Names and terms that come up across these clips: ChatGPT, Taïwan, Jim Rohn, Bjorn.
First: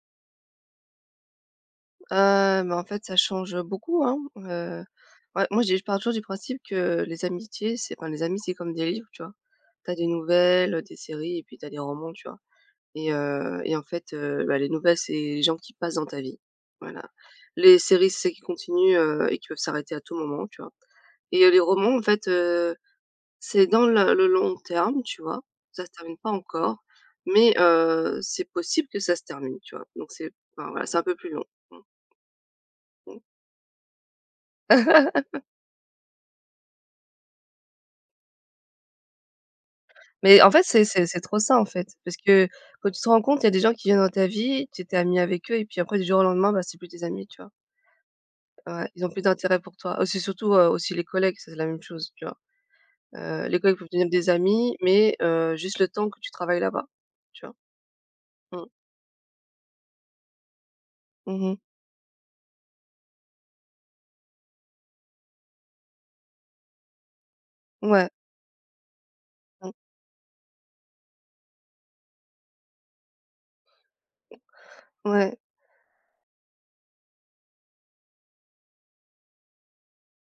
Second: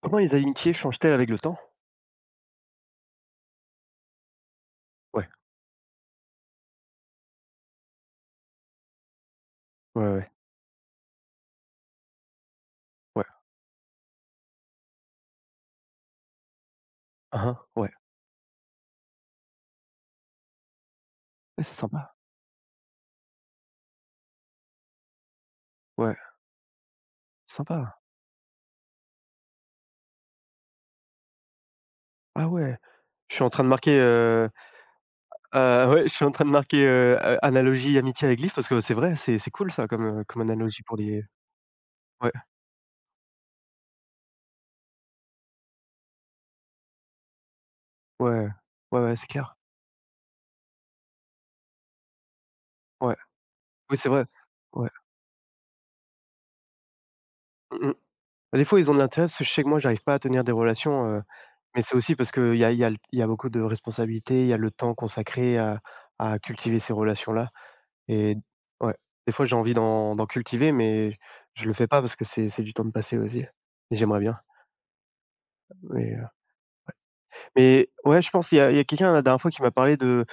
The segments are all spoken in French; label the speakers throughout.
Speaker 1: Comment les amitiés changent-elles avec le temps?
Speaker 2: Heu, Bah, en fait, ça change, beaucoup, hein,
Speaker 1: Ouais,
Speaker 2: ouais, moi, j'ai je pars toujours du principe que les amitiés, c'est enfin, les amis, c'est comme des livres, tu vois? T'as
Speaker 1: ouais,
Speaker 2: des
Speaker 1: ouais,
Speaker 2: nouvelles, des séries et puis t'as des romans, tu vois? Et
Speaker 1: ouais.
Speaker 2: heu et en fait, bah, les nouvelles, c'est les gens qui passent dans ta vie, voilà.
Speaker 1: Hein, hein,
Speaker 2: Les
Speaker 1: ouais.
Speaker 2: séries, c'est qui continuent, et qui peuvent s'arrêter à tout moment, tu vois? Et les
Speaker 1: Ouais, c'est
Speaker 2: romans, en
Speaker 1: sympa.
Speaker 2: fait, c'est dans le long terme, tu vois? Ça se
Speaker 1: Ouais,
Speaker 2: termine pas encore, mais
Speaker 1: sympa.
Speaker 2: c'est possible que ça se termine, tu vois? Donc c'est enfin, voilà, c'est un peu plus long. Mmh.
Speaker 1: Ah ouais. Je suis en train de marquer, ouais, je suis en train de marquer, a analogie amitié avec livre parce que c'est vrai, c'est cool ça comme,
Speaker 2: Mais
Speaker 1: comme
Speaker 2: en fait,
Speaker 1: analogie
Speaker 2: c'est
Speaker 1: pour
Speaker 2: c'est c'est
Speaker 1: les
Speaker 2: trop ça, en fait. Parce
Speaker 1: ouais,
Speaker 2: que quand tu te rends compte, il y a des gens qui viennent dans ta vie, tu étais ami avec eux et puis après, du jour au lendemain, bah, c'est plus tes amis, tu vois?
Speaker 1: ouais,
Speaker 2: Ouais,
Speaker 1: ouais,
Speaker 2: ils ont
Speaker 1: ouais,
Speaker 2: plus
Speaker 1: c'est clair.
Speaker 2: d'intérêt pour toi. Aussi surtout, aussi les collègues, ça c'est la même chose, tu vois?
Speaker 1: Ouais,
Speaker 2: Les collègues peuvent
Speaker 1: oui,
Speaker 2: devenir
Speaker 1: c'est vrai.
Speaker 2: des amis,
Speaker 1: Ouais.
Speaker 2: mais juste le temps que tu travailles là-bas, tu vois?
Speaker 1: Mmh mh. Des
Speaker 2: Mmh.
Speaker 1: fois, ils ont de l'intérêt parce que je sais que moi, j'arrive pas à tenir des relations,
Speaker 2: Mmh.
Speaker 1: mais c'est aussi parce qu'il y a il y a il y a beaucoup de responsabilités, il y a le temps consacré à cultiver ces relations-là.
Speaker 2: Ouais.
Speaker 1: Et ouais, des fois, j'ai
Speaker 2: Mmh.
Speaker 1: envie d'en cultiver, mais je le fais pas parce que c'est du temps de passer aussi. Et j'aimerais bien,
Speaker 2: Ouais.
Speaker 1: mais heu, mais ouais, je pense il y a quelqu'un la dernière fois qui m'a parlé de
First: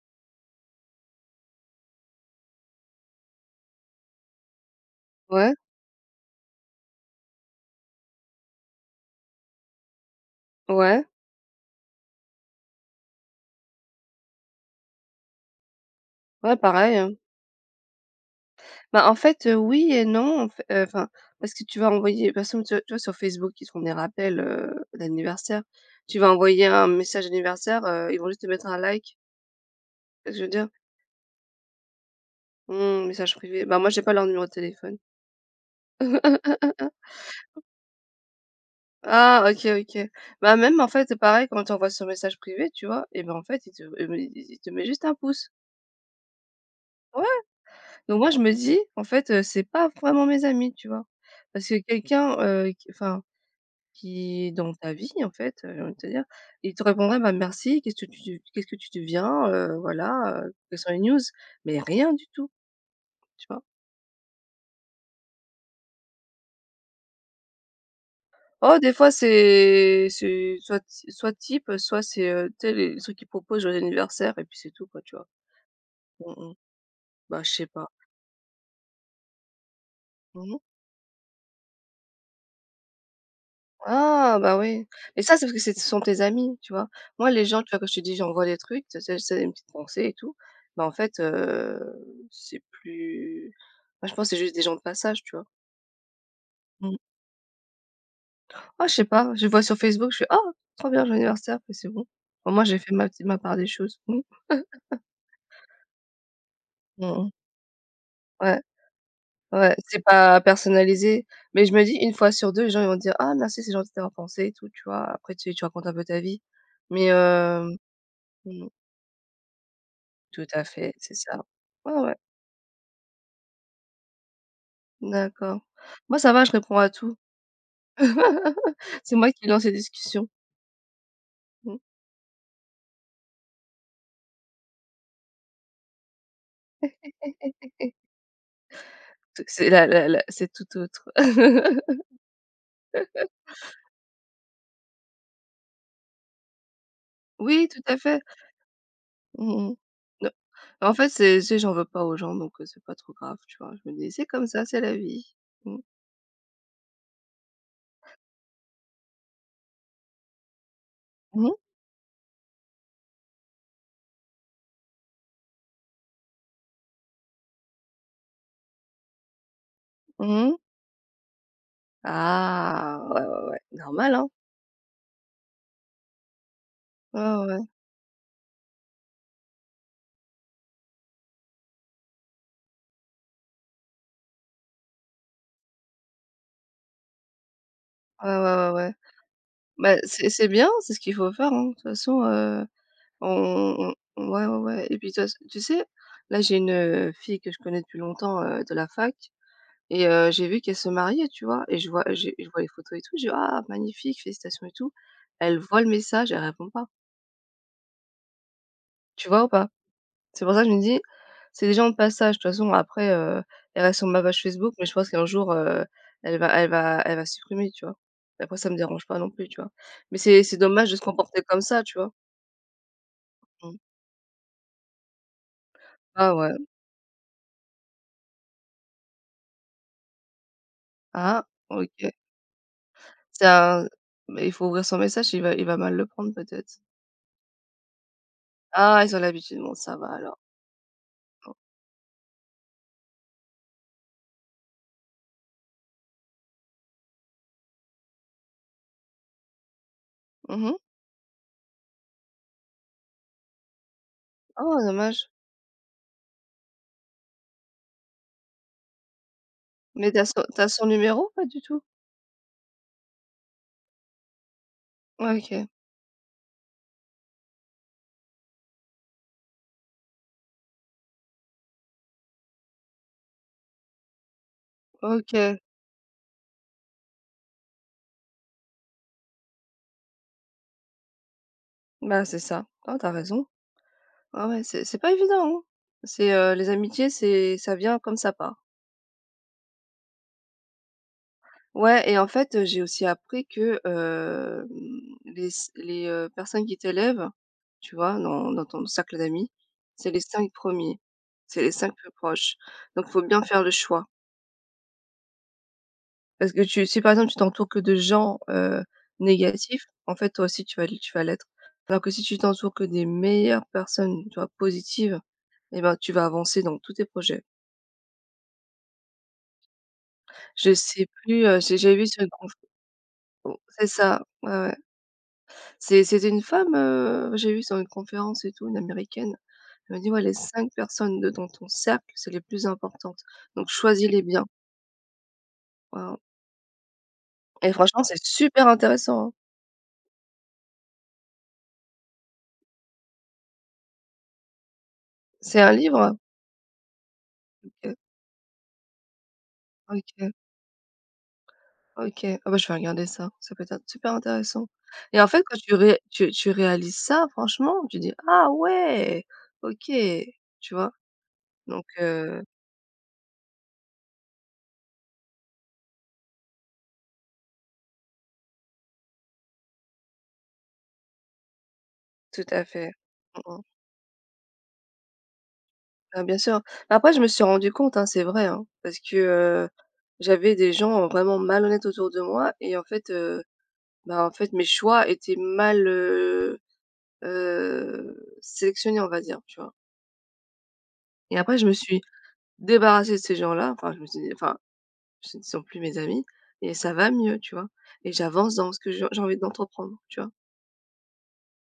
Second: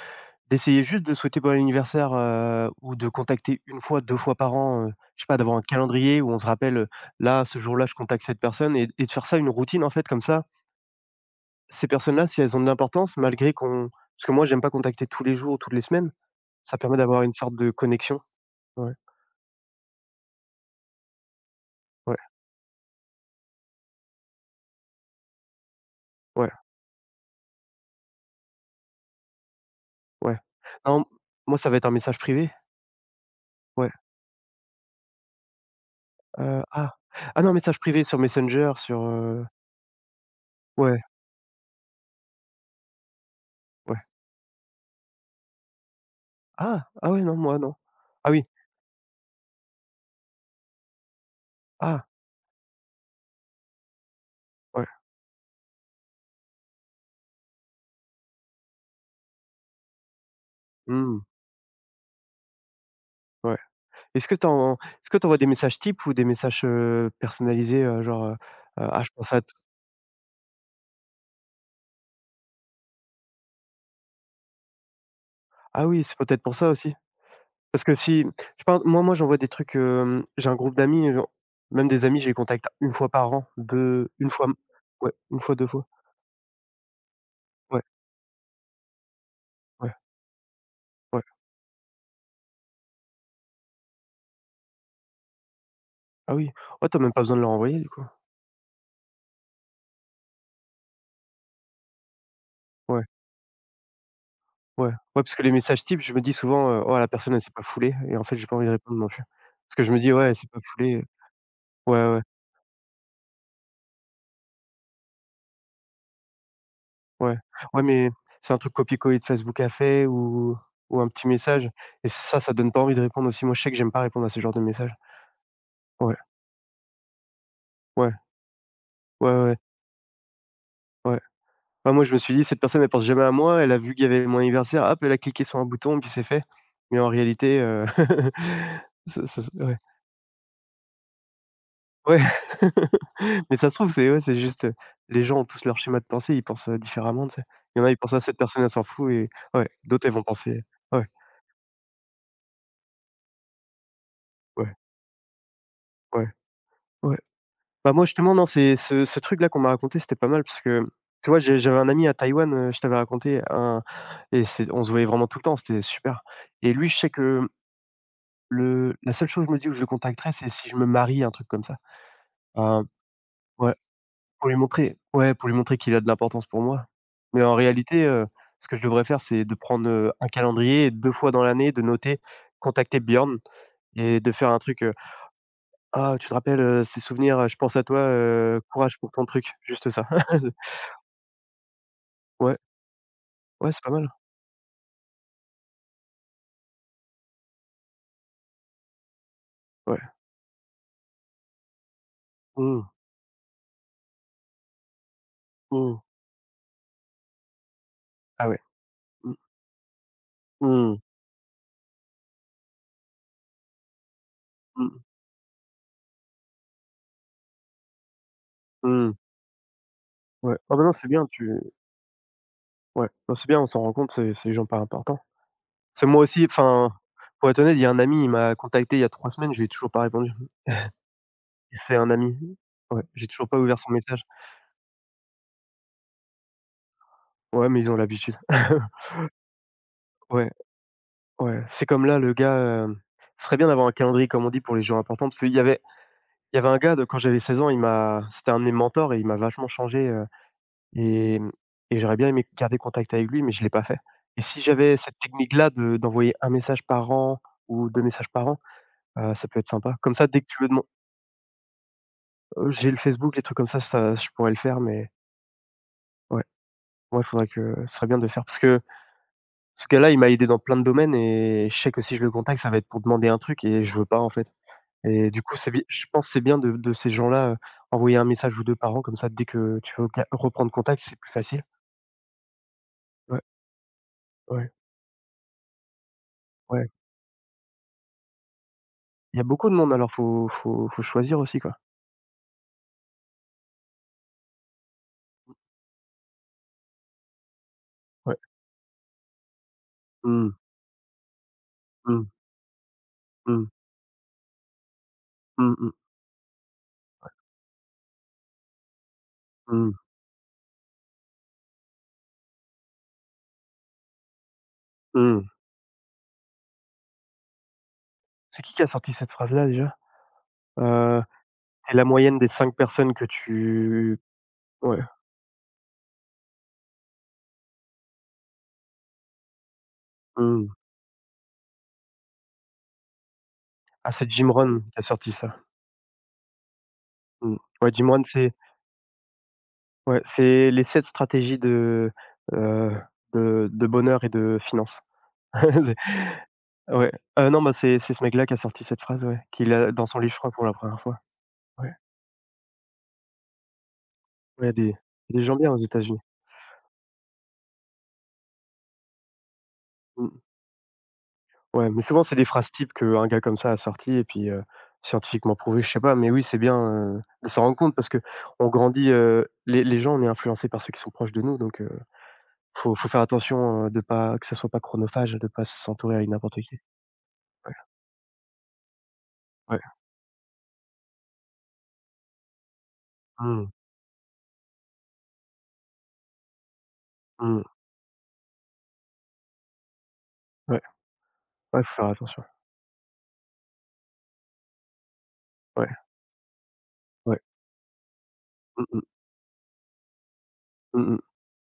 Speaker 1: d'essayer juste de souhaiter bon anniversaire, ou de contacter une fois, 2 fois par an, je sais pas,
Speaker 2: Ouais.
Speaker 1: d'avoir un calendrier où on se rappelle, là, ce jour-là, je contacte cette personne et de faire ça une routine, en fait, comme ça,
Speaker 2: Ouais.
Speaker 1: ces personnes-là, si elles ont de l'importance, malgré qu'on parce que moi, j'aime pas contacter tous les jours, toutes les semaines,
Speaker 2: Ouais,
Speaker 1: ça
Speaker 2: pareil,
Speaker 1: permet
Speaker 2: hein.
Speaker 1: d'avoir une sorte de connexion. Ouais,
Speaker 2: Bah, en fait, oui et non, en fait, enfin, parce que tu vas
Speaker 1: ouais,
Speaker 2: envoyer par exemple, tu vois sur Facebook, ils te font des rappels, d'anniversaire. Tu vas
Speaker 1: ouais.
Speaker 2: envoyer un message anniversaire, ils vont juste te mettre un like.
Speaker 1: Ouais.
Speaker 2: Je veux dire?
Speaker 1: Non, moi, ça va être un message privé.
Speaker 2: Mmh, message privé. Bah, moi,
Speaker 1: Ouais,
Speaker 2: j'ai pas leur numéro de téléphone.
Speaker 1: ah. Ah non, message privé sur Messenger, sur,
Speaker 2: Ah OK, OK. Bah, même en
Speaker 1: ouais,
Speaker 2: fait, c'est pareil quand tu envoies sur message privé, tu vois? Et bah, en fait,
Speaker 1: ouais.
Speaker 2: ils me te mettent juste un pouce.
Speaker 1: Ah! Ah ouais,
Speaker 2: Ouais,
Speaker 1: non, moi, non.
Speaker 2: donc
Speaker 1: Ah
Speaker 2: moi, je
Speaker 1: oui.
Speaker 2: me dis, en fait, c'est pas vraiment mes amis, tu vois? Parce que
Speaker 1: Ah!
Speaker 2: quelqu'un, qui enfin qui dans
Speaker 1: Ouais.
Speaker 2: ta vie en fait, j'ai envie de te dire, ils te répondraient: «Bah, merci, qu'est-ce que tu deviens? Voilà, quelles sont les news?»
Speaker 1: Mmh,
Speaker 2: Mais rien du tout, tu
Speaker 1: ouais.
Speaker 2: vois?
Speaker 1: Est-ce que tu envoies des messages types ou des messages, personnalisés, genre,
Speaker 2: Oh des
Speaker 1: «Ah,
Speaker 2: fois
Speaker 1: je pense à t»
Speaker 2: c'est soit Tips, soit c'est, tu sais les trucs qu'ils proposent joyeux anniversaire et puis c'est tout quoi, tu vois?
Speaker 1: ah oui, c'est peut-être
Speaker 2: Mmh mh.
Speaker 1: pour ça aussi?
Speaker 2: Bah, je sais
Speaker 1: Parce
Speaker 2: pas.
Speaker 1: que si je pense moi, j'envoie des trucs,
Speaker 2: Mmh
Speaker 1: j'ai un
Speaker 2: mh.
Speaker 1: groupe d'amis, même des amis, je les contacte une fois par an, deux une
Speaker 2: Ah
Speaker 1: fois m
Speaker 2: bah, oui,
Speaker 1: ouais,
Speaker 2: mais ça
Speaker 1: une
Speaker 2: c'est parce
Speaker 1: fois,
Speaker 2: que
Speaker 1: 2
Speaker 2: c'est
Speaker 1: fois.
Speaker 2: ce sont tes amis, tu vois? Moi les gens, tu vois,
Speaker 1: Ouais,
Speaker 2: quand je te dis j'envoie des trucs, tu sais c'est une petite
Speaker 1: ouais,
Speaker 2: pensée et tout, bah, en fait,
Speaker 1: ouais.
Speaker 2: c'est plus moi je pense c'est juste des gens de passage, tu vois?
Speaker 1: Ah oui. Ouais,
Speaker 2: Mmh.
Speaker 1: tu as même pas besoin de leur envoyer du coup.
Speaker 2: Ah je sais pas, je vois sur Facebook, je fais: «Ah! Trop bien, joyeux anniversaire!» puis c'est bon. Au moins j'ai fait
Speaker 1: Ouais,
Speaker 2: ma part des choses. Mmh.
Speaker 1: ouais, ouais, parce que les messages types, je me dis souvent, «Oh
Speaker 2: Mmh
Speaker 1: la
Speaker 2: mh.
Speaker 1: personne elle s'est pas foulée» et en fait, j'ai pas
Speaker 2: Ouais,
Speaker 1: envie de répondre non plus.
Speaker 2: ouais,
Speaker 1: Parce que je me
Speaker 2: c'est
Speaker 1: dis: «Ouais, elle
Speaker 2: pas
Speaker 1: s'est pas foulée».
Speaker 2: personnalisé, mais je me dis,
Speaker 1: Ouais,
Speaker 2: une
Speaker 1: ouais,
Speaker 2: fois sur 2 les gens ils vont dire: «Ah merci, c'est gentil d'avoir pensé» et tout, tu vois? Après tu racontes un peu ta vie, mais
Speaker 1: ouais.
Speaker 2: hem
Speaker 1: Ouais, mais c'est un
Speaker 2: mmh,
Speaker 1: truc copié-collé de Facebook a fait
Speaker 2: tout
Speaker 1: ou
Speaker 2: à fait,
Speaker 1: un
Speaker 2: c'est
Speaker 1: petit
Speaker 2: ça.
Speaker 1: message
Speaker 2: Ouais,
Speaker 1: et
Speaker 2: ouais,
Speaker 1: ça donne pas envie de répondre aussi. Moi, je sais que j'aime pas répondre à ce genre de messages.
Speaker 2: d'accord.
Speaker 1: Ouais,
Speaker 2: Moi ça va, je réponds à tout.
Speaker 1: ouais,
Speaker 2: C'est
Speaker 1: ouais,
Speaker 2: moi qui
Speaker 1: ouais,
Speaker 2: lance les discussions.
Speaker 1: ouais.
Speaker 2: Mmh.
Speaker 1: Bah, moi, je me suis dit: «Cette personne, elle pense jamais à moi, elle a vu qu'il y avait mon anniversaire, hop, elle a cliqué sur un bouton, puis c'est fait». Mais en réalité, ça ça
Speaker 2: C'est
Speaker 1: ouais.
Speaker 2: la la la, c'est tout autre.
Speaker 1: Ouais, mais ça se trouve, c'est ouais, c'est juste, les gens ont tous leur schéma de pensée, ils pensent, différemment, tu sais?
Speaker 2: Oui,
Speaker 1: Il
Speaker 2: tout
Speaker 1: y en a,
Speaker 2: à
Speaker 1: ils pensent:
Speaker 2: fait.
Speaker 1: à cette personne, elle s'en fout» et ouais,
Speaker 2: Mmh.
Speaker 1: d'autres, elles vont
Speaker 2: Non.
Speaker 1: penser
Speaker 2: En
Speaker 1: ouais,
Speaker 2: fait, c'est j'en veux pas aux gens, donc c'est pas trop grave, tu vois? Je me dis: «C'est comme ça,
Speaker 1: ouais,
Speaker 2: c'est la vie». Mmh.
Speaker 1: ouais, ouais. Bah, moi, justement, non, c'est ce truc-là qu'on m'a raconté, c'était pas mal parce que, tu vois,
Speaker 2: Mmh mh.
Speaker 1: j'avais un ami à Taïwan, je t'avais raconté un et c'est on se voyait vraiment tout le temps, c'était super et lui, je sais que le la seule chose, que je me dis, où je le contacterais, c'est
Speaker 2: Mmh.
Speaker 1: si je me marie, un truc comme ça. Heu,
Speaker 2: Ah! Ouais, ouais, ouais.
Speaker 1: ouais.
Speaker 2: Normal, hein?
Speaker 1: Pour lui montrer ouais, pour lui montrer qu'il a de l'importance pour moi.
Speaker 2: Ouais,
Speaker 1: Mais
Speaker 2: ouais,
Speaker 1: en
Speaker 2: ouais.
Speaker 1: réalité, ce que je devrais faire, c'est de prendre, un calendrier 2 fois dans l'année, de noter, contacter Bjorn et de faire un truc, «Ah, tu te rappelles, ces souvenirs, je pense à toi,
Speaker 2: Ouais, ouais, ouais, ouais.
Speaker 1: courage pour ton truc», juste
Speaker 2: Bah,
Speaker 1: ça.
Speaker 2: c'est bien, c'est ce qu'il faut faire, hein. De toute façon,
Speaker 1: Ouais, ouais, c'est pas mal,
Speaker 2: on ouais, ouais, ouais et puis de toute façon tu sais, là, j'ai une, fille que je connais depuis longtemps, de la fac
Speaker 1: ouais.
Speaker 2: et j'ai vu qu'elle se mariait, tu vois? Et je vois les
Speaker 1: Mmh,
Speaker 2: photos et tout, je dis: «Ah, magnifique, félicitations et tout». Elle voit le
Speaker 1: mmh.
Speaker 2: message, elle répond pas.
Speaker 1: Ah ouais.
Speaker 2: Tu
Speaker 1: Mmh,
Speaker 2: vois ou pas? C'est pour ça que je me
Speaker 1: mmh,
Speaker 2: dis, c'est des gens de passage. De toute façon, après, elle reste sur ma page Facebook, mais je
Speaker 1: mmh,
Speaker 2: pense qu'un jour, elle va supprimer, tu vois? Après ça me dérange
Speaker 1: mmh.
Speaker 2: pas non plus, tu vois? Mais c'est
Speaker 1: Ouais.
Speaker 2: c'est
Speaker 1: Ah bah
Speaker 2: dommage
Speaker 1: non,
Speaker 2: de se
Speaker 1: c'est bien,
Speaker 2: comporter
Speaker 1: tu
Speaker 2: comme ça, tu vois?
Speaker 1: ouais, bah, c'est bien, on
Speaker 2: Mmh.
Speaker 1: s'en rend compte, c'est les gens pas importants. C'est moi
Speaker 2: Ah
Speaker 1: aussi,
Speaker 2: ouais.
Speaker 1: enfin, pour être honnête, il y a un ami, il m'a contacté il y a 3 semaines, je lui ai toujours pas répondu.
Speaker 2: Ah,
Speaker 1: C'est
Speaker 2: OK.
Speaker 1: un ami. Ouais, j'ai
Speaker 2: C'est
Speaker 1: toujours pas ouvert
Speaker 2: un
Speaker 1: son message.
Speaker 2: Mais il faut ouvrir son message, il va mal le prendre peut-être.
Speaker 1: Ouais, mais ils ont l'habitude.
Speaker 2: Ah, ils ont l'habitude, bon ça va alors.
Speaker 1: Ouais,
Speaker 2: Bon.
Speaker 1: ouais. C'est comme là, le gars, hem, ce serait bien d'avoir un calendrier, comme on dit, pour les jours importants, parce qu'il y avait un gars de quand j'avais 16 ans, il m'a c'était un de mes mentors et il m'a vachement changé,
Speaker 2: Mmh.
Speaker 1: et et j'aurais bien aimé garder contact avec lui, mais je l'ai pas fait et si
Speaker 2: Oh
Speaker 1: j'avais cette
Speaker 2: dommage.
Speaker 1: technique-là de d'envoyer un message par an ou 2 messages par an, ça peut être sympa.
Speaker 2: Mais
Speaker 1: Comme
Speaker 2: t'as, as
Speaker 1: ça, dès
Speaker 2: son
Speaker 1: que
Speaker 2: tu
Speaker 1: tu
Speaker 2: as
Speaker 1: veux deman
Speaker 2: son numéro? Pas du tout?
Speaker 1: j'ai le Facebook, les trucs comme ça je pourrais le faire, mais
Speaker 2: OK.
Speaker 1: ouais, ouais, faudrait que ce serait bien de le faire parce que Ce gars-là, il m'a aidé dans plein de domaines et je sais que si je le contacte, ça va être pour demander un truc et je veux pas, en fait et du coup,
Speaker 2: OK.
Speaker 1: c'est bi je pense que c'est bien de ces gens-là, envoyer un message ou 2 par an comme ça, dès que tu veux ca reprendre contact, c'est plus facile.
Speaker 2: Bah, c'est ça. Oh, t'as
Speaker 1: Ouais,
Speaker 2: raison. Ah ouais,
Speaker 1: ouais,
Speaker 2: c'est pas évident, hein. C'est, les
Speaker 1: ouais.
Speaker 2: amitiés, c'est ça vient comme ça part.
Speaker 1: Il y a beaucoup de monde alors faut choisir aussi, quoi.
Speaker 2: Ouais et en fait, j'ai aussi appris que, les personnes qui t'élèvent, tu vois,
Speaker 1: Ouais.
Speaker 2: dans ton cercle d'amis, c'est les cinq
Speaker 1: Mmh,
Speaker 2: premiers, c'est les 5 plus
Speaker 1: mmh,
Speaker 2: proches. Donc il faut bien faire
Speaker 1: mmh,
Speaker 2: le choix.
Speaker 1: mmh, mmh,
Speaker 2: Parce que tu si par exemple tu t'entoures que de gens, négatifs,
Speaker 1: mmh,
Speaker 2: en fait toi aussi tu vas l'être. Alors que si tu t'entoures que des meilleures personnes, tu vois, positives
Speaker 1: mmh.
Speaker 2: eh ben, tu vas avancer dans tous tes projets.
Speaker 1: C'est qui a sorti cette phrase-là déjà?
Speaker 2: Je sais
Speaker 1: Heu,
Speaker 2: plus, j'ai
Speaker 1: tu la
Speaker 2: vu sur une
Speaker 1: moyenne des
Speaker 2: conf.
Speaker 1: 5 personnes que
Speaker 2: Oh, c'est
Speaker 1: tu
Speaker 2: ça, ouais, ouais.
Speaker 1: ouais,
Speaker 2: C'était une femme, j'ai vu sur une conférence et tout, une américaine. Elle m'a dit: «Ouais, les
Speaker 1: mmh.
Speaker 2: cinq personnes de dans ton cercle, c'est les plus importantes, donc
Speaker 1: Ah,
Speaker 2: choisis-les
Speaker 1: c'est
Speaker 2: bien».
Speaker 1: Jim Rohn qui a sorti ça.
Speaker 2: Waouh
Speaker 1: Mmh.
Speaker 2: et
Speaker 1: Ouais,
Speaker 2: franchement,
Speaker 1: Jim
Speaker 2: c'est
Speaker 1: Rohn, c'est
Speaker 2: super intéressant, hein.
Speaker 1: Ouais, c'est les 7 stratégies heu, de bonheur et de finances.
Speaker 2: C'est un livre?
Speaker 1: Ouais, non, bah,
Speaker 2: OK,
Speaker 1: c'est ce mec-là qui a sorti cette phrase, ouais, qu'il a dans son
Speaker 2: OK,
Speaker 1: livre, je crois, pour la première fois. Ouais,
Speaker 2: OK. Ah bah, je vais regarder ça, ça peut être super intéressant
Speaker 1: ouais,
Speaker 2: et en
Speaker 1: des
Speaker 2: fait,
Speaker 1: gens
Speaker 2: quand
Speaker 1: bien
Speaker 2: tu
Speaker 1: aux
Speaker 2: ré
Speaker 1: États-Unis.
Speaker 2: tu tu réalises ça, franchement, tu dis: «Ah ouais, OK»,
Speaker 1: Mmh. mmh.
Speaker 2: tu vois? Donc
Speaker 1: Ouais, mais souvent, c'est des phrases types qu'un gars comme ça a sorti et puis, scientifiquement prouvé, je sais pas, mais oui, c'est bien, de s'en rendre compte parce que on grandit, les gens, on est influencés par ceux qui sont proches de nous, donc
Speaker 2: tout à fait.
Speaker 1: faut faire
Speaker 2: Mmh, mmh.
Speaker 1: attention, de pas que ça soit pas chronophage, de pas s'entourer
Speaker 2: Ah
Speaker 1: avec
Speaker 2: bien sûr.
Speaker 1: n'importe qui.
Speaker 2: Bah, après je me suis rendu
Speaker 1: Ouais,
Speaker 2: compte, hein, c'est vrai, hein, parce que, heu,
Speaker 1: ouais.
Speaker 2: j'avais des gens vraiment malhonnêtes autour de moi et en fait,
Speaker 1: Mmh,
Speaker 2: bah, en fait mes choix étaient mal,
Speaker 1: mmh,
Speaker 2: sélectionnés on va dire, tu vois?
Speaker 1: ouais.
Speaker 2: Et après je me
Speaker 1: Ouais, faut
Speaker 2: suis
Speaker 1: faire attention.
Speaker 2: débarrassée de ces gens-là, enfin je me suis dé enfin ce ne sont plus
Speaker 1: Ouais,
Speaker 2: mes amis et ça va mieux,
Speaker 1: ouais.
Speaker 2: tu vois? Et j'avance dans ce
Speaker 1: Mmh
Speaker 2: que
Speaker 1: mh.
Speaker 2: j'ai envie d'entreprendre, tu vois?
Speaker 1: Mmh mh.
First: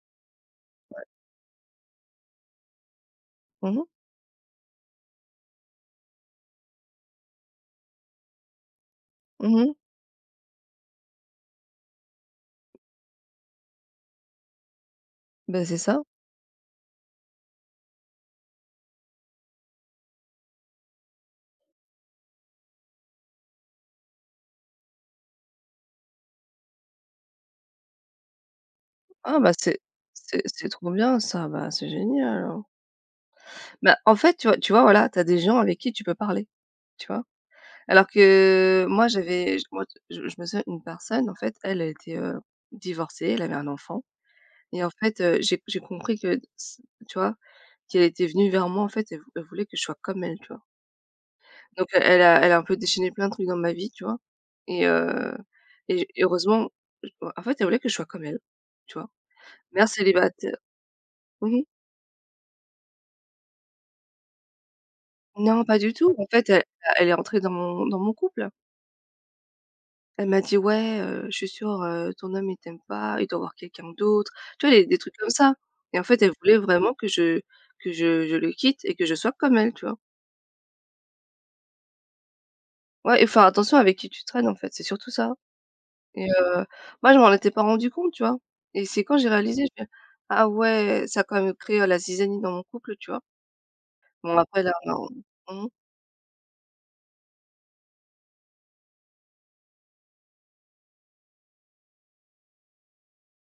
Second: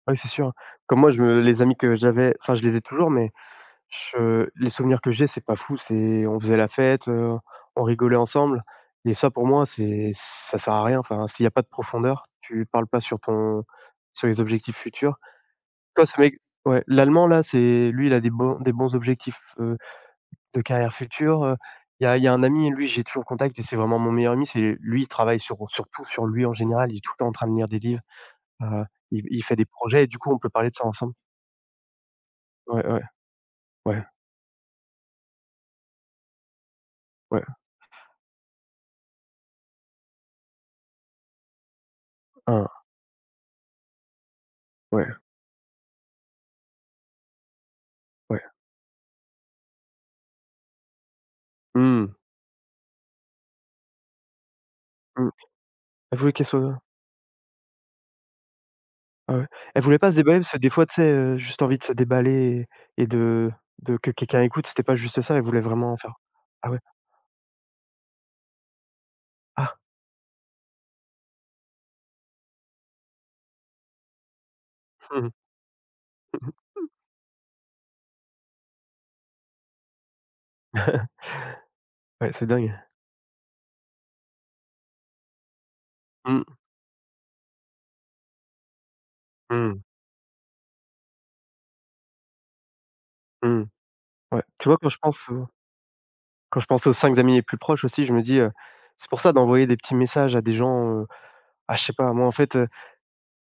Speaker 1: Ouais, c'est sûr. Hein. Comme moi, je me les amis que j'avais enfin, je les ai toujours, mais
Speaker 2: Mmh
Speaker 1: je les souvenirs que j'ai, c'est pas fou, c'est on faisait la fête, on rigolait ensemble et ça,
Speaker 2: mh.
Speaker 1: pour moi,
Speaker 2: Mmh,
Speaker 1: c'est ça sert à rien. Enfin, s'il y a pas de profondeur, tu parles pas sur ton sur les objectifs futurs.
Speaker 2: c'est ça.
Speaker 1: Toi, ce mec ouais, l'allemand, là, c'est lui, il a des bons objectifs, de carrière future, il y a un ami, lui, j'ai toujours contact et c'est vraiment mon meilleur ami, c'est lui, il travaille surtout sur lui en général, il est tout le temps en train de lire des livres. Heu, il
Speaker 2: Ah
Speaker 1: il
Speaker 2: bah,
Speaker 1: fait des
Speaker 2: c'est
Speaker 1: projets et du coup, on
Speaker 2: c'est
Speaker 1: peut
Speaker 2: c'est
Speaker 1: parler de ça
Speaker 2: trop
Speaker 1: ensemble.
Speaker 2: bien ça, bah, c'est génial!
Speaker 1: Ouais, ouais,
Speaker 2: Bah,
Speaker 1: ouais,
Speaker 2: en fait, tu vois, voilà, t'as des gens avec qui tu peux parler, tu vois?
Speaker 1: ouais,
Speaker 2: Alors que moi, j'avais j moi, je me souviens une personne, en fait, elle, elle était,
Speaker 1: hein,
Speaker 2: divorcée, elle avait un enfant et en
Speaker 1: ouais,
Speaker 2: fait, j'ai compris que c tu vois? Qu'elle était
Speaker 1: ouais.
Speaker 2: venue vers moi, en fait, elle voulait que je sois comme elle, tu vois? Donc elle
Speaker 1: Mmh,
Speaker 2: elle a elle a un peu déchaîné plein de trucs dans ma vie, tu vois? Et
Speaker 1: mmh.
Speaker 2: heu et
Speaker 1: Elle
Speaker 2: et
Speaker 1: voulait qu'elle
Speaker 2: heureusement,
Speaker 1: soit
Speaker 2: j en fait, elle voulait que je sois comme elle, tu vois?
Speaker 1: ah ouais. Elle
Speaker 2: Mère
Speaker 1: voulait pas se déballer parce
Speaker 2: célibataire.
Speaker 1: que des fois, tu sais,
Speaker 2: Mmh.
Speaker 1: juste envie de se déballer et de que quelqu'un écoute, c'était pas juste ça, elle voulait
Speaker 2: Non, pas du
Speaker 1: vraiment en
Speaker 2: tout.
Speaker 1: faire
Speaker 2: En fait, elle
Speaker 1: ah ouais,
Speaker 2: elle est entrée dans mon couple.
Speaker 1: ah.
Speaker 2: Elle m'a dit: «Ouais, je suis sûre, ton homme il t'aime pas, il doit avoir quelqu'un d'autre». Tu vois, des trucs
Speaker 1: Mmh
Speaker 2: comme
Speaker 1: mh.
Speaker 2: ça et en fait, elle
Speaker 1: Mmh
Speaker 2: voulait vraiment que je le quitte et que je sois comme elle, tu vois?
Speaker 1: mh. Ouais, c'est dingue.
Speaker 2: Ouais et faire attention avec qui tu traînes, en fait, c'est surtout ça et
Speaker 1: Mmh,
Speaker 2: moi je m'en étais pas rendu compte, tu vois? Et c'est quand j'ai réalisé,
Speaker 1: mmh,
Speaker 2: je fais: «Ah ouais, ça a quand même créé, la zizanie dans mon couple», tu vois?
Speaker 1: mmh.
Speaker 2: Bon
Speaker 1: Ouais.
Speaker 2: après
Speaker 1: Tu
Speaker 2: là,
Speaker 1: vois,
Speaker 2: non. Mmh mh.
Speaker 1: quand je pense aux 5 amis les plus proches aussi, je me dis, c'est pour ça d'envoyer des petits messages à des gens, ah, je sais pas, moi, en fait,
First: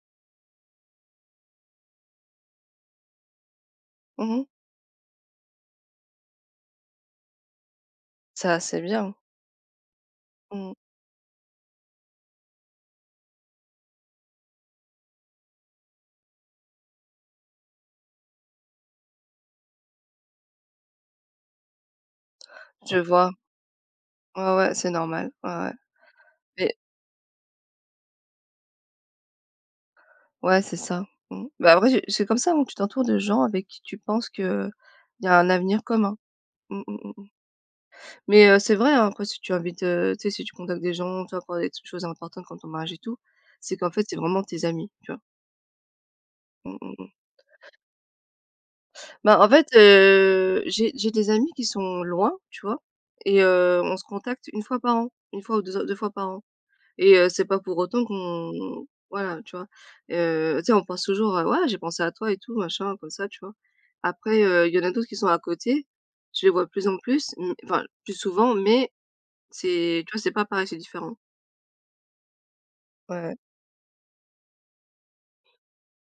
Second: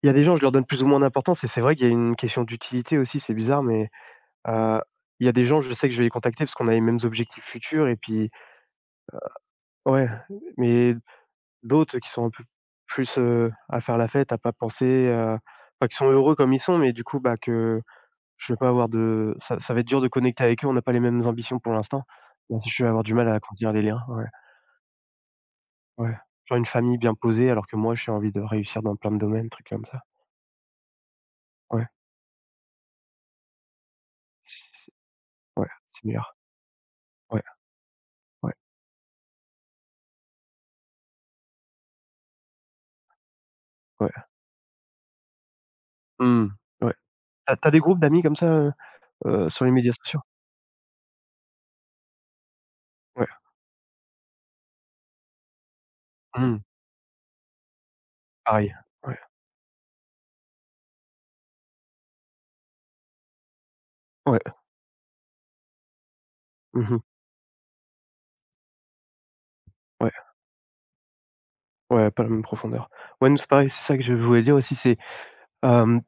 Speaker 1: Il y a des gens, je leur donne plus ou moins d'importance et c'est vrai qu'il y a une question d'utilité aussi, c'est bizarre, mais
Speaker 2: Mmh.
Speaker 1: heu, il y a des gens, je sais que je vais les contacter parce qu'on a les mêmes objectifs futurs et puis
Speaker 2: Ça, c'est bien.
Speaker 1: ouais,
Speaker 2: Mmh.
Speaker 1: mais d'autres qui sont un peu plus, à faire la fête, à pas penser, enfin qui sont heureux comme ils sont, mais du coup, bah, que je vais pas avoir de ça ça va être dur de connecter avec eux, on n'a pas les mêmes ambitions pour l'instant. Même si je vais
Speaker 2: Je
Speaker 1: avoir du mal
Speaker 2: vois.
Speaker 1: à agrandir les liens, ouais,
Speaker 2: Ouais, ouais, c'est normal. Ouais, ouais.
Speaker 1: ouais. Genre une famille bien posée alors que moi, j'ai envie de réussir dans plein de domaines, trucs comme ça.
Speaker 2: Ouais, c'est ça. Mmh. Bah,
Speaker 1: Ouais,
Speaker 2: après, c'est comme ça, hein, tu t'entoures de gens avec qui tu penses
Speaker 1: c
Speaker 2: qu'il
Speaker 1: c
Speaker 2: y a un
Speaker 1: ouais,
Speaker 2: avenir
Speaker 1: c'est
Speaker 2: commun.
Speaker 1: meilleur.
Speaker 2: Mmh, mmh, mmh.
Speaker 1: Ouais,
Speaker 2: Mais
Speaker 1: ouais, ouais.
Speaker 2: c'est vrai, hein, après si tu invites, tu sais, si tu contactes des gens, tu vois, pour des choses importantes comme ton mariage et tout, c'est qu'en fait, c'est vraiment tes amis, tu vois?
Speaker 1: Mmh.
Speaker 2: Mmh, mmh,
Speaker 1: Ouais.
Speaker 2: mmh.
Speaker 1: Tu as des groupes d'amis comme ça,
Speaker 2: Bah, en
Speaker 1: sur
Speaker 2: fait,
Speaker 1: les médias sociaux?
Speaker 2: j'ai des amis qui sont loin, tu vois?
Speaker 1: Ouais.
Speaker 2: Et on se contacte une fois par an, une fois ou deux, 2 fois par an.
Speaker 1: Mmh.
Speaker 2: Et c'est pas pour autant
Speaker 1: Pareil.
Speaker 2: qu'on
Speaker 1: Ouais.
Speaker 2: voilà, tu vois? Tu sais, on pense toujours, «Ouais, j'ai pensé à toi et tout machin», comme ça, tu vois?
Speaker 1: Ouais.
Speaker 2: Après, il y en a d'autres qui sont à côté, je les vois de plus
Speaker 1: Mmh
Speaker 2: en
Speaker 1: mh.
Speaker 2: plus, enfin, plus souvent, mais c'est
Speaker 1: Ouais.
Speaker 2: tu vois, c'est pas pareil, c'est différent.
Speaker 1: Ouais, pas la même profondeur. Ouais,
Speaker 2: Ouais.
Speaker 1: nous, c'est pareil, c'est ça que je voulais dire aussi, c'est, hem,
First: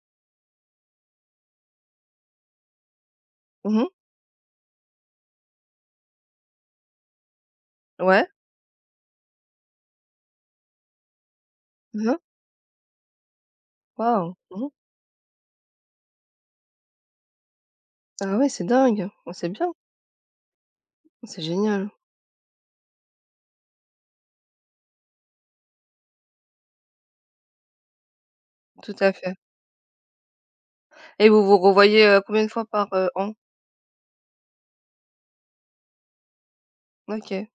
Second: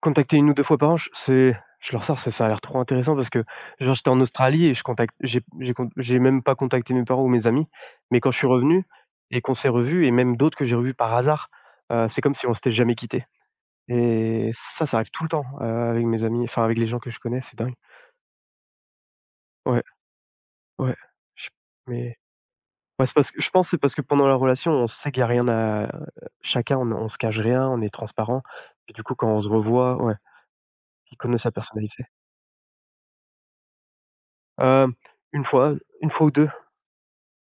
Speaker 1: contacter une ou 2 fois par an, je c'est je leur sors, ça ça a l'air trop intéressant parce que,
Speaker 2: Mmh.
Speaker 1: genre, j'étais en Australie et je contacte j'ai con j'ai même pas contacté mes parents ou mes amis, mais
Speaker 2: Ouais.
Speaker 1: quand je suis revenu et qu'on s'est revus et même d'autres que j'ai revus par hasard,
Speaker 2: Mmh.
Speaker 1: c'est comme si on s'était jamais quittés
Speaker 2: Waouh.
Speaker 1: et
Speaker 2: Mmh.
Speaker 1: ça arrive tout le temps, avec mes amis, enfin avec les gens que je connais, c'est dingue.
Speaker 2: Ah ouais, c'est dingue. Oh, c'est bien.
Speaker 1: Ouais. Ouais,
Speaker 2: C'est
Speaker 1: je
Speaker 2: génial.
Speaker 1: mais ouais, c'est parce que je pense c'est parce que pendant la relation, on sait qu'il y a rien à chacun, on se cache rien, on est transparent et
Speaker 2: Tout
Speaker 1: du
Speaker 2: à
Speaker 1: coup quand
Speaker 2: fait.
Speaker 1: on se revoit, ouais, il
Speaker 2: Et
Speaker 1: connaît
Speaker 2: vous
Speaker 1: sa
Speaker 2: vous
Speaker 1: personnalité.
Speaker 2: revoyez, combien de fois par, an?
Speaker 1: Hem, une fois, une fois ou 2,
Speaker 2: OK.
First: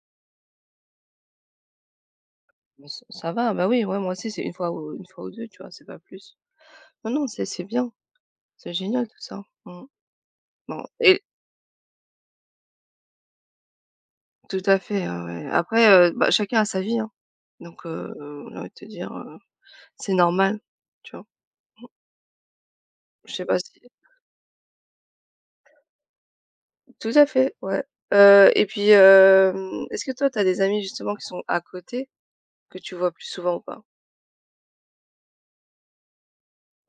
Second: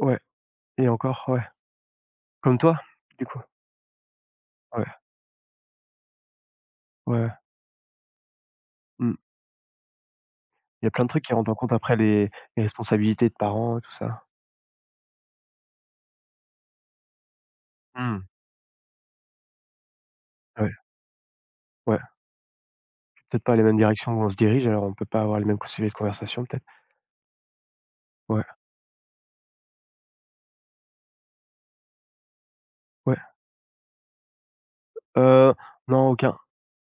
Speaker 1: ouais et encore, ouais. Comme toi,
Speaker 2: Mais ç
Speaker 1: du
Speaker 2: ça
Speaker 1: coup?
Speaker 2: va, bah oui, ouais, moi aussi, c'est une fois
Speaker 1: Ouais,
Speaker 2: ou 1 fois ou deux, tu vois? C'est pas plus. Non,
Speaker 1: ouais,
Speaker 2: non,
Speaker 1: ouais.
Speaker 2: c'est bien. C'est génial
Speaker 1: Mmh.
Speaker 2: tout ça. Mmh. Bon
Speaker 1: Il y a plein de
Speaker 2: et
Speaker 1: trucs qui rentrent en compte après les responsabilités de parents et tout ça.
Speaker 2: tout à fait, ouais, ouais. Après, bah, chacun a sa vie, hein. Donc
Speaker 1: Mmh.
Speaker 2: j'ai envie de te dire, c'est normal,
Speaker 1: Ouais,
Speaker 2: tu vois?
Speaker 1: ouais.
Speaker 2: Je
Speaker 1: Peut-être
Speaker 2: sais
Speaker 1: pas
Speaker 2: pas
Speaker 1: les mêmes
Speaker 2: si
Speaker 1: directions où on se dirige, alors on peut pas avoir les mêmes co sujets de conversation peut-être.
Speaker 2: tout à fait, ouais.
Speaker 1: Ouais,
Speaker 2: Et puis, est-ce que toi, t'as des amis justement qui sont à côté, que tu vois
Speaker 1: ouais.
Speaker 2: plus souvent ou pas?
Speaker 1: Heu, non aucun.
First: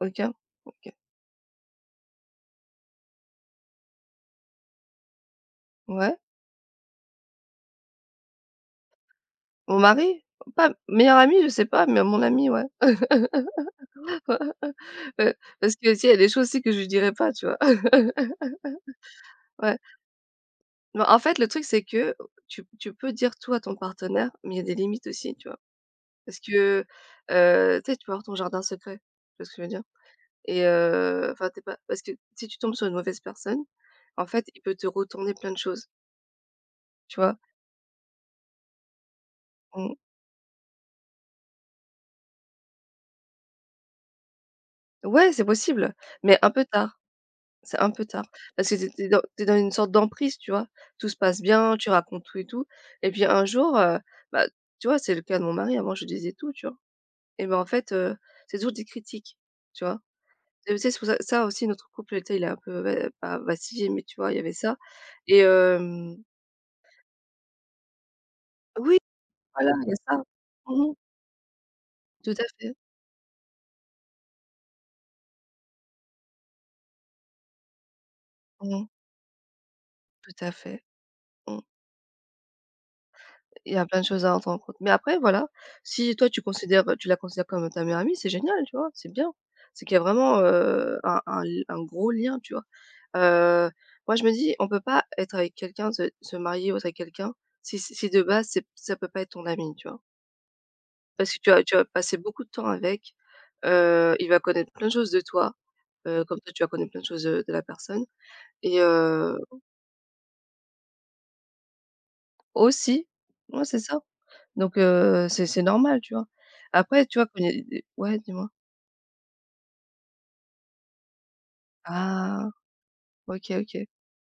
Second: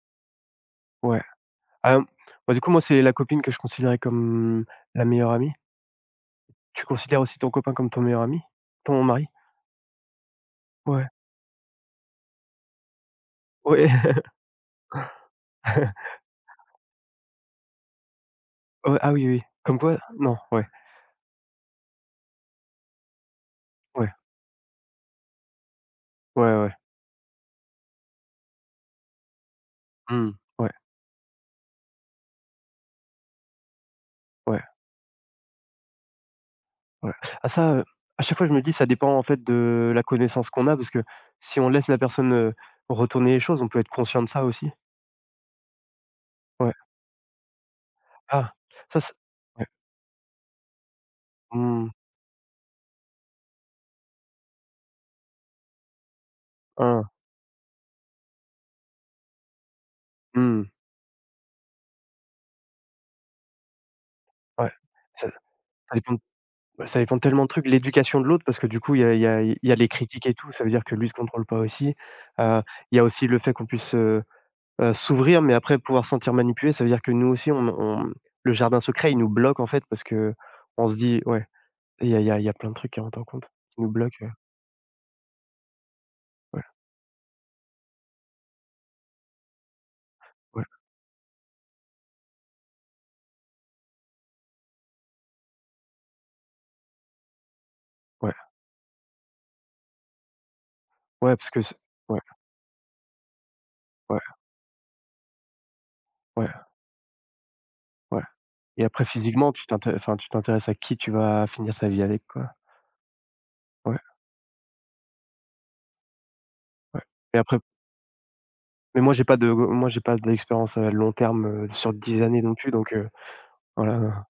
Speaker 2: Aucun? OK.
Speaker 1: Ouais. Ah, bah, du coup, moi, c'est la copine que je considérais comme la meilleure amie.
Speaker 2: Ouais.
Speaker 1: Tu considères aussi ton copain comme ton meilleur ami? Ton mari?
Speaker 2: Mon mari? Pas
Speaker 1: Ouais.
Speaker 2: meilleur ami, je sais pas, mais mon ami, ouais.
Speaker 1: Ouais.
Speaker 2: Ouais, ouais, parce que aussi, il y a des choses aussi que je lui dirais pas, tu vois?
Speaker 1: Ouais, ah oui, oui, oui.
Speaker 2: Ouais.
Speaker 1: Comme quoi non, ouais,
Speaker 2: Bah, en fait, le truc, c'est que tu peux dire tout à ton
Speaker 1: ouais,
Speaker 2: partenaire, mais il y a des limites aussi, tu vois? Parce
Speaker 1: ouais, ouais.
Speaker 2: que, tu sais, tu peux avoir ton jardin secret, tu vois ce que je veux dire?
Speaker 1: Mmh.
Speaker 2: Et
Speaker 1: Ouais,
Speaker 2: enfin, tu es pas parce que si tu tombes sur une mauvaise personne, en fait, il
Speaker 1: ouais,
Speaker 2: peut te retourner plein de choses,
Speaker 1: ouais.
Speaker 2: tu vois?
Speaker 1: Ah ça, à chaque fois, je me dis ça dépend, en fait, de
Speaker 2: Mmh.
Speaker 1: la connaissance qu'on a parce que si on laisse la personne, retourner les choses, on peut être conscient de ça aussi.
Speaker 2: Ouais, c'est possible, mais un peu
Speaker 1: Ouais.
Speaker 2: tard, c'est un peu tard.
Speaker 1: Ah,
Speaker 2: Parce que tu es
Speaker 1: ça,
Speaker 2: tu es
Speaker 1: c'est
Speaker 2: dans tu es dans
Speaker 1: ouais.
Speaker 2: une sorte d'emprise, tu vois? Tout se passe bien,
Speaker 1: Mmh.
Speaker 2: tu racontes tout et tout et puis un jour, bah, tu vois, c'est le cas de mon mari, avant je lui disais tout, tu vois?
Speaker 1: Hein.
Speaker 2: Et bah, en fait, c'est toujours des critiques, tu vois?
Speaker 1: Mmh.
Speaker 2: Et tu sais, c'est pour ça aussi notre couple, tu sais, il est un peu va pas vacillé, mais tu vois, il y avait
Speaker 1: Ouais.
Speaker 2: ça
Speaker 1: Ça
Speaker 2: et
Speaker 1: ça dépend
Speaker 2: hem
Speaker 1: Bah, ça dépend de tellement de trucs. L'éducation de l'autre, parce que du coup,
Speaker 2: oui,
Speaker 1: il y a il y a il
Speaker 2: voilà,
Speaker 1: y a les
Speaker 2: il y a ça.
Speaker 1: critiques et tout, ça veut dire
Speaker 2: Mmh.
Speaker 1: que lui ne se contrôle pas aussi.
Speaker 2: Tout à
Speaker 1: Heu,
Speaker 2: fait.
Speaker 1: il y a aussi le fait qu'on puisse, s'ouvrir, mais après pouvoir se sentir manipulé, ça veut dire que nous aussi on le jardin
Speaker 2: Mmh.
Speaker 1: secret, il nous bloque en fait parce
Speaker 2: Tout
Speaker 1: que
Speaker 2: à fait.
Speaker 1: on se dit ouais,
Speaker 2: Mmh.
Speaker 1: il y a il y a il y a plein de trucs à rentrent en compte,
Speaker 2: Il y
Speaker 1: qui
Speaker 2: a
Speaker 1: nous
Speaker 2: plein de
Speaker 1: bloquent,
Speaker 2: choses à rendre en compte. Mais après voilà, si toi
Speaker 1: ouais,
Speaker 2: tu la considères comme ta meilleure amie, c'est génial, tu vois? C'est bien. C'est qu'il y a vraiment,
Speaker 1: ouais,
Speaker 2: un gros lien, tu vois? Heu, moi je me dis: «On peut pas être avec quelqu'un, se marier ou être avec quelqu'un si de
Speaker 1: ouais,
Speaker 2: base c'est ça peut pas être ton ami», tu vois? Parce
Speaker 1: ouais,
Speaker 2: que tu
Speaker 1: parce que
Speaker 2: vas tu
Speaker 1: c
Speaker 2: vas passer
Speaker 1: ouais,
Speaker 2: beaucoup de temps avec,
Speaker 1: ouais,
Speaker 2: il va connaître plein de choses de toi, comme
Speaker 1: ouais,
Speaker 2: toi tu vas connaître plein de choses, de la personne
Speaker 1: ouais
Speaker 2: et
Speaker 1: et après physiquement, tu t'inté enfin, tu t'intéresses à qui tu vas finir ta vie avec, quoi.
Speaker 2: aussi, ouais, c'est
Speaker 1: Ouais,
Speaker 2: ça. Donc c'est normal, tu vois?
Speaker 1: ouais
Speaker 2: Après, tu vois,
Speaker 1: et
Speaker 2: quand il y
Speaker 1: après
Speaker 2: a des ouais, dis-moi?
Speaker 1: Mais moi, j'ai pas d'expérience à long terme, sur 10 années
Speaker 2: Ah,
Speaker 1: non plus, donc
Speaker 2: OK, OK.
Speaker 1: voilà,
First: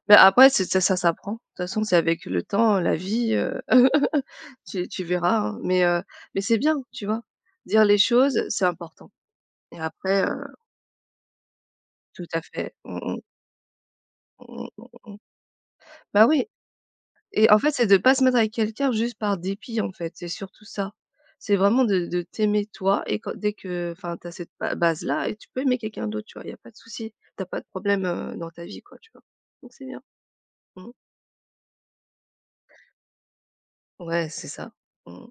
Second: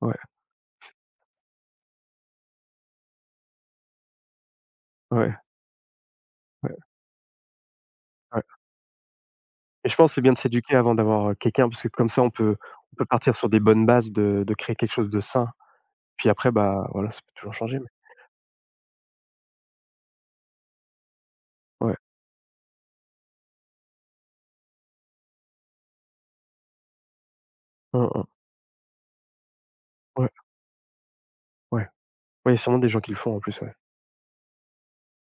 Speaker 1: ouais,
Speaker 2: Mais après, c'est ça s'apprend. De toute façon, c'est avec le temps, la vie, tu
Speaker 1: ouais,
Speaker 2: verras, hein. Mais c'est bien,
Speaker 1: ouais,
Speaker 2: tu vois? Dire les choses,
Speaker 1: ouais
Speaker 2: c'est important et
Speaker 1: et je pense c'est
Speaker 2: après,
Speaker 1: bien de s'éduquer avant d'avoir, quelqu'un parce que comme ça
Speaker 2: tout
Speaker 1: on
Speaker 2: à
Speaker 1: peut
Speaker 2: fait.
Speaker 1: on
Speaker 2: Mmh
Speaker 1: peut
Speaker 2: mh,
Speaker 1: partir sur des bonnes bases de créer
Speaker 2: mmh.
Speaker 1: quelque chose de sain.
Speaker 2: Bah
Speaker 1: Puis
Speaker 2: oui.
Speaker 1: après, bah, voilà, ça peut
Speaker 2: Et
Speaker 1: toujours
Speaker 2: en fait,
Speaker 1: changer mais
Speaker 2: c'est de pas se mettre avec quelqu'un juste par dépit, en fait, c'est surtout ça. C'est vraiment
Speaker 1: ouais.
Speaker 2: de t'aimer toi et quand dès que enfin, tu as cette ba base-là et tu peux aimer quelqu'un d'autre, tu vois? Il y a pas de souci. T'as pas de problème,
Speaker 1: Mmh mh.
Speaker 2: dans ta vie, quoi, tu vois? Donc c'est bien.
Speaker 1: Ouais,
Speaker 2: Mmh.
Speaker 1: ouais. Ouais, il y a sûrement des gens qui le font en plus, ouais.
Speaker 2: Ouais, c'est ça. Mmh.